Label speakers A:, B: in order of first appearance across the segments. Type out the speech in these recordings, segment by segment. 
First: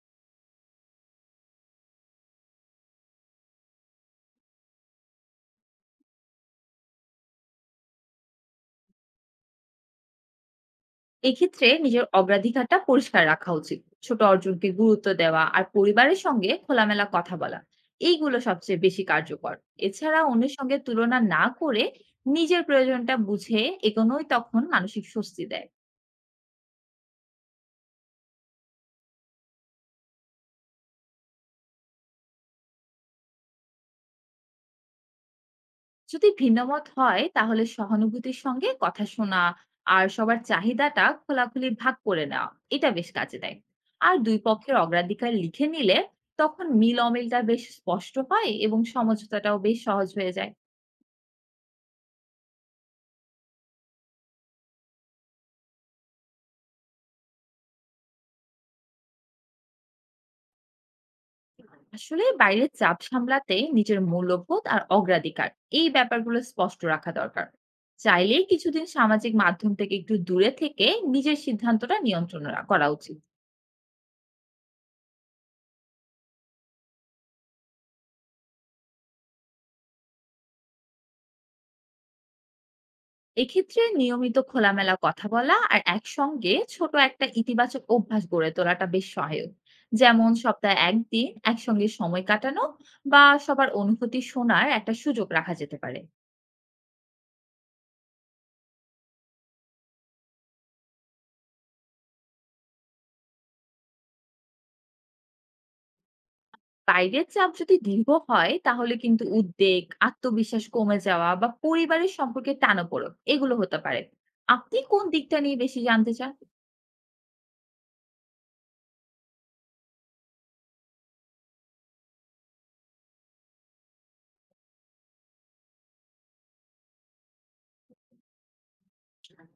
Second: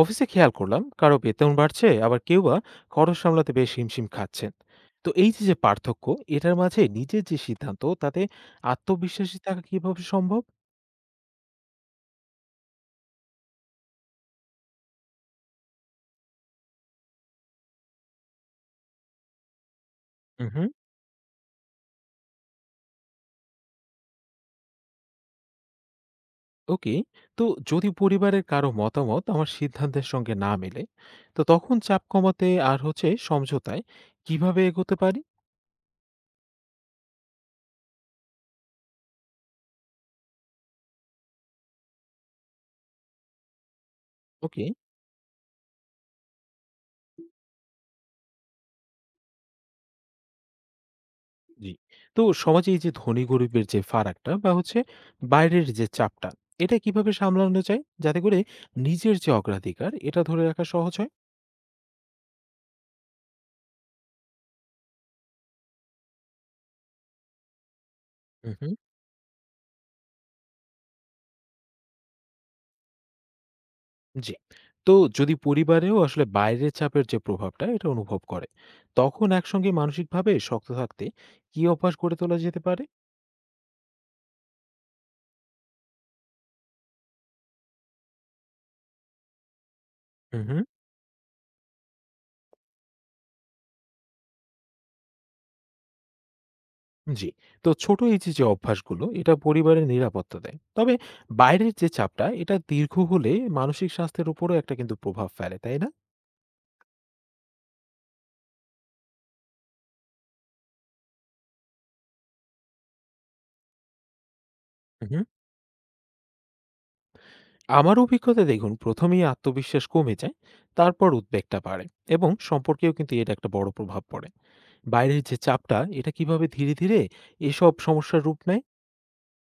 A: অফিসে খেয়াল করলাম কারো বেতন বাড়ছে আবার কেউ বা খরচ সামলাতে বেশ হিমশিম খাচ্ছেন। তো এই যে যে পার্থক্য, এটার মাঝে নিজের যে সিদ্ধান্ত, তাতে আত্মবিশ্বাসী থাকা কিভাবে সম্ভব?
B: এক্ষেত্রে নিজের অগ্রাধিকারটা পরিষ্কার রাখা উচিত। ছোট অর্জনকে গুরুত্ব দেওয়া আর পরিবারের সঙ্গে খোলামেলা কথা বলা, এইগুলো সবচেয়ে বেশি কার্যকর। এছাড়া অন্যের
A: হুম।
B: সঙ্গে তুলনা না করে নিজের প্রয়োজনটা বুঝে এগোনোই তখন মানসিক স্বস্তি দেয়।
A: ওকে। তো যদি পরিবারের কারো মতামত আমার সিদ্ধান্তের সঙ্গে না মেলে, তো তখন চাপ কমাতে আর হচ্ছে সমঝোতায় কিভাবে এগোতে পারি?
B: যদি ভিন্নমত হয় তাহলে সহানুভূতির সঙ্গে কথা শোনা আর সবার চাহিদাটা খোলাখুলি ভাগ করে নেওয়া, এটা বেশ কাজে দেয়। আর দুই
A: ওকে।
B: পক্ষের অগ্রাধিকার লিখে নিলে তখন মিল অমিলটা বেশ স্পষ্ট হয় এবং সমঝোতাটাও বেশ সহজ হয়ে যায়।
A: জি। তো সমাজে এই যে ধনী গরিবের যে ফারাকটা বা হচ্ছে বাইরের যে চাপটা, এটা কিভাবে সামলানো যায়? যাতে করে নিজের যে অগ্রাধিকার, এটা ধরে রাখা সহজ হয়?
B: আসলে বাইরের চাপ সামলাতে নিজের মূল্যবোধ আর অগ্রাধিকার, এই ব্যাপারগুলো স্পষ্ট রাখা দরকার। চাইলে
A: হুম, হুম।
B: কিছুদিন সামাজিক মাধ্যম থেকে একটু দূরে থেকে নিজের সিদ্ধান্তটা নিয়ন্ত্রণ করা উচিত।
A: জি। তো যদি পরিবারেও আসলে বাইরের চাপের যে প্রভাবটা এটা অনুভব করে, তখন একসঙ্গে মানসিকভাবে শক্ত থাকতে কি অভ্যাস গড়ে তোলা যেতে পারে?
B: এক্ষেত্রে নিয়মিত খোলামেলা কথা বলা আর একসঙ্গে ছোট একটা ইতিবাচক অভ্যাস গড়ে তোলাটা বেশ সহায়ক। যেমন
A: হুম, হুম।
B: সপ্তাহে একদিন একসঙ্গে সময় কাটানো বা সবার অনুভূতি শোনার একটা সুযোগ রাখা যেতে পারে।
A: জি। তো ছোট এই যে অভ্যাসগুলো এটা পরিবারের নিরাপত্তা দেয়। তবে বাইরের যে চাপটা এটা দীর্ঘ হলে মানসিক স্বাস্থ্যের উপরও একটা কিন্তু প্রভাব ফেলে, তাই
B: বাইরের চাপ যদি দীর্ঘ হয় তাহলে কিন্তু উদ্বেগ, আত্মবিশ্বাস কমে যাওয়া বা পরিবারের সম্পর্কে টানাপোড়েন, এগুলো হতে পারে। আপনি কোন
A: না?
B: দিকটা নিয়ে বেশি জানতে চান?
A: আমার অভিজ্ঞতা দেখুন, প্রথমেই আত্মবিশ্বাস কমে যায়, তারপর উদ্বেগটা বাড়ে এবং সম্পর্কেও কিন্তু এটা একটা বড় প্রভাব পড়ে। বাইরের যে চাপটা এটা কিভাবে ধীরে ধীরে এসব সমস্যার রূপ নেয়?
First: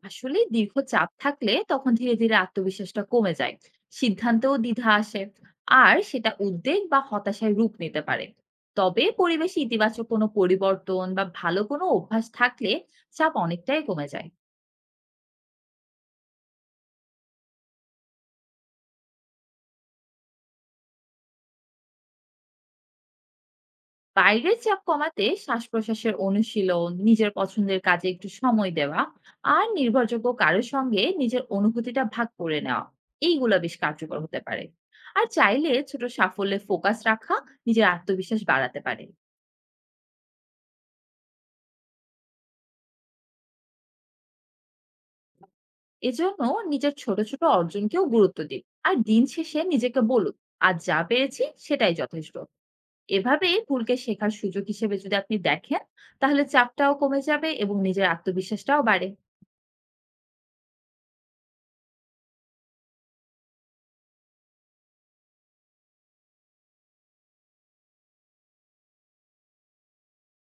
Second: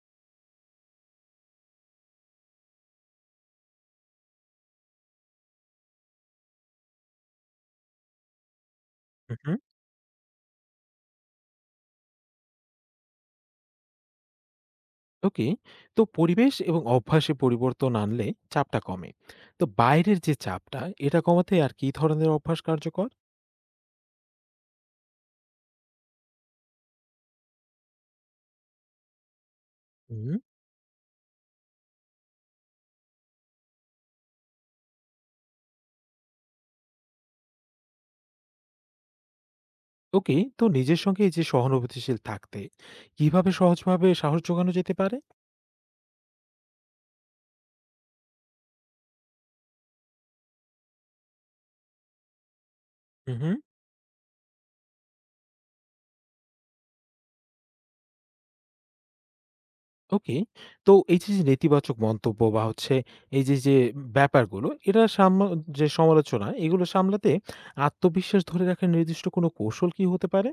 B: আসলে দীর্ঘ চাপ থাকলে তখন ধীরে ধীরে আত্মবিশ্বাসটা কমে যায়, সিদ্ধান্তেও দ্বিধা আসে, আর সেটা উদ্বেগ বা হতাশায় রূপ নিতে পারে। তবে
A: হুম।
B: পরিবেশে ইতিবাচক কোনো পরিবর্তন বা ভালো কোনো অভ্যাস থাকলে চাপ অনেকটাই কমে যায়।
A: ওকে। তো পরিবেশ এবং অভ্যাসে পরিবর্তন আনলে চাপটা কমে। তো বাইরের যে চাপটা এটা কমাতে আর কি ধরনের অভ্যাস কার্যকর?
B: বাইরের চাপ কমাতে শ্বাস-প্রশ্বাসের অনুশীলন, নিজের পছন্দের কাজে একটু সময় দেওয়া আর নির্ভরযোগ্য
A: হুম।
B: কারোর সঙ্গে নিজের অনুভূতিটা ভাগ করে নেওয়া, এইগুলা বেশ কার্যকর হতে পারে। আর চাইলে ছোট সাফল্যে ফোকাস রাখা নিজের আত্মবিশ্বাস বাড়াতে পারে।
A: ওকে। তো নিজের সঙ্গে এই যে সহানুভূতিশীল থাকতে কিভাবে সহজভাবে সাহস যোগানো যেতে পারে?
B: এজন্য নিজের ছোট ছোট অর্জনকেও গুরুত্ব দিন। আর দিন শেষে নিজেকে বলুন, আর যা পেরেছি সেটাই যথেষ্ট। এভাবে
A: হুম।
B: ভুলকে শেখার সুযোগ হিসেবে যদি আপনি দেখেন তাহলে চাপটাও কমে যাবে এবং নিজের আত্মবিশ্বাসটাও বাড়ে।
A: ওকে। তো এই যে নেতিবাচক মন্তব্য বা হচ্ছে এই যে ব্যাপারগুলো, এটা সামা যে সমালোচনা, এগুলো সামলাতে আত্মবিশ্বাস ধরে রাখার নির্দিষ্ট কোনো কৌশল কি হতে পারে?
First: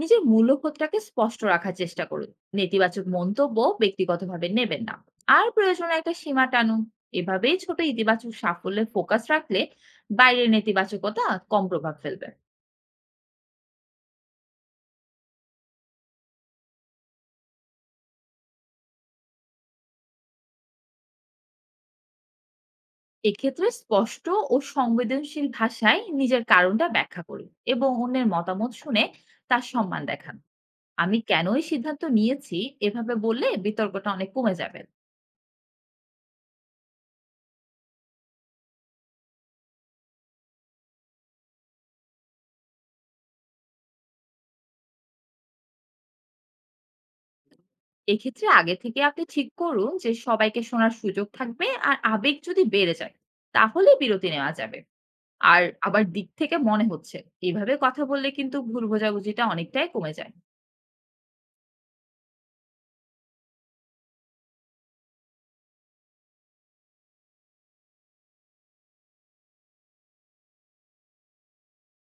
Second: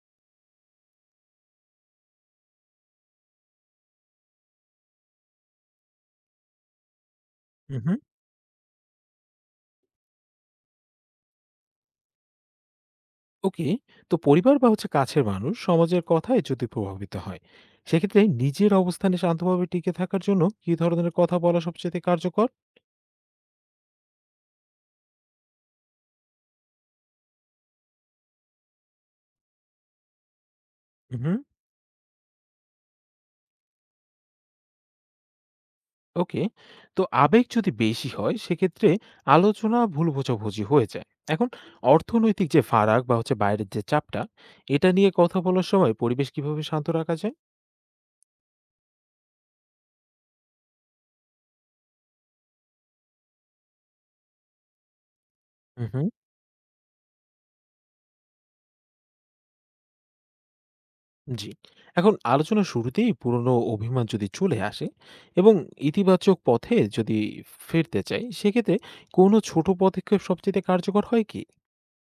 B: নিজের মূল্যবোধটাকে স্পষ্ট রাখার চেষ্টা করুন। নেতিবাচক মন্তব্য ব্যক্তিগতভাবে নেবেন না, আর প্রয়োজনে একটা সীমা টানুন। এভাবেই
A: হুম,
B: ছোট
A: হুম।
B: ইতিবাচক সাফল্যে ফোকাস রাখলে বাইরের নেতিবাচকতা কম প্রভাব ফেলবে।
A: ওকে। তো পরিবার বা হচ্ছে কাছের মানুষ সমাজের কথায় যদি প্রভাবিত হয়, সেক্ষেত্রে নিজের অবস্থানে শান্তভাবে টিকে থাকার জন্য কি ধরনের কথা বলা সবচাইতে কার্যকর?
B: এক্ষেত্রে স্পষ্ট ও সংবেদনশীল ভাষায় নিজের কারণটা ব্যাখ্যা করুন এবং অন্যের মতামত শুনে তার সম্মান দেখান। আমি
A: হুম, হুম।
B: কেন এই সিদ্ধান্ত নিয়েছি, এভাবে বললে বিতর্কটা অনেক কমে যাবে।
A: ওকে। তো আবেগ যদি বেশি হয়, সেক্ষেত্রে আলোচনা ভুল বোঝাবুঝি হয়ে যায়। এখন অর্থনৈতিক যে ফারাক বা হচ্ছে বাইরের যে চাপটা, এটা নিয়ে কথা বলার সময় পরিবেশ কিভাবে শান্ত রাখা যায়?
B: এক্ষেত্রে আগে থেকে আপনি ঠিক করুন যে সবাইকে শোনার সুযোগ থাকবে, আর আবেগ যদি বেড়ে যায় তাহলে বিরতি নেওয়া যাবে। আর আবার
A: হুম।
B: দিক থেকে মনে হচ্ছে এইভাবে কথা বললে কিন্তু ভুল বোঝাবুঝিটা অনেকটাই কমে যায়।
A: জি। এখন আলোচনা শুরুতেই পুরনো অভিমান যদি চলে আসে এবং ইতিবাচক পথে যদি ফিরতে চাই, সেক্ষেত্রে কোনো ছোট পদক্ষেপ সবচেয়ে কার্যকর হয় কি?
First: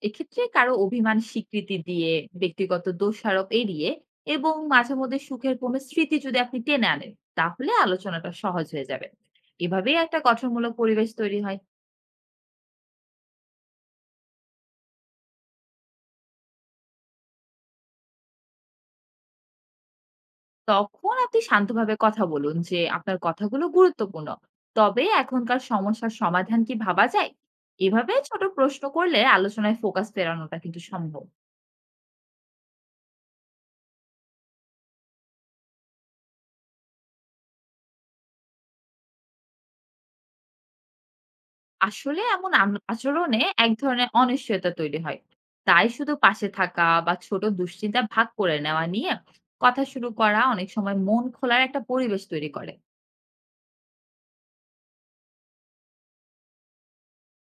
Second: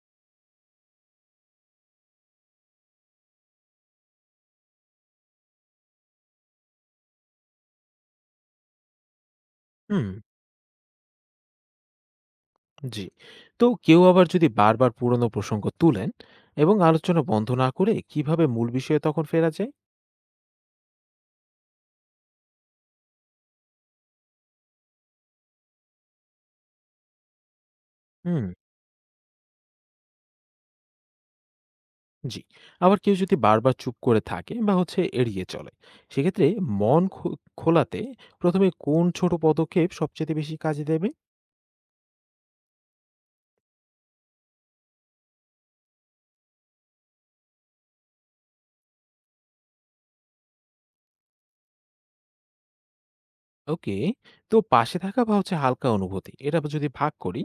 B: এক্ষেত্রে কারো অভিমান স্বীকৃতি দিয়ে, ব্যক্তিগত দোষারোপ এড়িয়ে এবং মাঝে মধ্যে সুখের কোনো স্মৃতি যদি আপনি টেনে আনেন তাহলে আলোচনাটা সহজ হয়ে যাবে। এভাবেই
A: হুম।
B: একটা গঠনমূলক পরিবেশ তৈরি হয়।
A: জি। তো কেউ আবার যদি বারবার পুরনো প্রসঙ্গ তুলেন এবং আলোচনা বন্ধ না করে কিভাবে মূল বিষয়ে তখন ফেরা যায়?
B: তখন আপনি শান্তভাবে কথা বলুন যে আপনার কথাগুলো গুরুত্বপূর্ণ। তবে এখনকার সমস্যার সমাধান কি ভাবা যায়? এভাবে ছোট
A: হুম,
B: প্রশ্ন করলে আলোচনায় ফোকাস ফেরানোটা কিন্তু সম্ভব।
A: জি। আবার কেউ যদি বারবার চুপ করে থাকে বা হচ্ছে এড়িয়ে চলে, সেক্ষেত্রে মন খো খোলাতে ১ম এ কোন ছোট পদক্ষেপ সবচাইতে বেশি কাজে দেবে?
B: আসলে এমন আচরণে এক ধরনের অনিশ্চয়তা তৈরি হয়। তাই শুধু পাশে থাকা বা ছোট দুশ্চিন্তা ভাগ করে নেওয়া নিয়ে কথা শুরু করা অনেক সময় মন খোলার একটা পরিবেশ তৈরি করে।
A: ওকে, তো পাশে থাকা বা হচ্ছে হালকা অনুভূতি, এটা যদি ভাগ করি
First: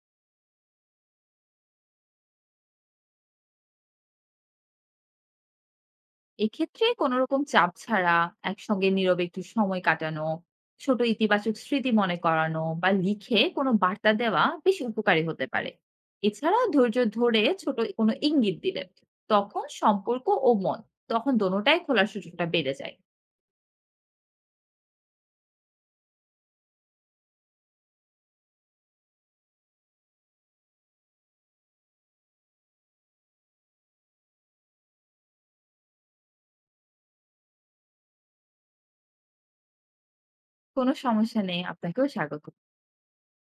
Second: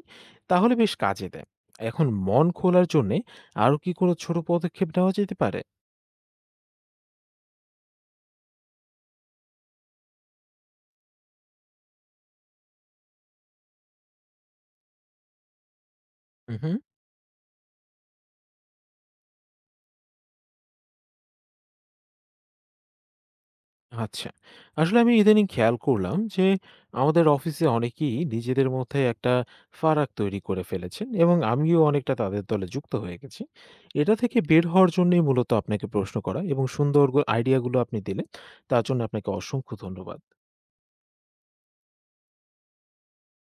A: তাহলে বেশ কাজে দেয়। এখন মন খোলার জন্যে আরো কি কোনো ছোট পদক্ষেপ নেওয়া যেতে পারে?
B: এক্ষেত্রে কোনো রকম চাপ ছাড়া একসঙ্গে নীরবে একটু সময় কাটানো, ছোট ইতিবাচক স্মৃতি মনে করানো বা লিখে কোনো বার্তা দেওয়া বেশ উপকারী হতে পারে। এছাড়া
A: উহু।
B: ধৈর্য ধরে ছোট কোনো ইঙ্গিত দিলে তখন সম্পর্ক ও মন, দোনোটাই খোলার সুযোগটা বেড়ে যায়।
A: আচ্ছা। আসলে আমি ইদানিং খেয়াল করলাম যে, আমাদের অফিসে অনেকেই নিজেদের মধ্যে একটা ফারাক তৈরি করে ফেলেছেন এবং আমিও অনেকটা তাদের দলে যুক্ত হয়ে গেছি। এটা থেকে বের হওয়ার জন্যই মূলত আপনাকে প্রশ্ন করা এবং সুন্দর আইডিয়াগুলো আপনি দিলেন। তার জন্য আপনাকে অসংখ্য ধন্যবাদ।
B: কোনো সমস্যা নেই, আপনাকেও স্বাগত।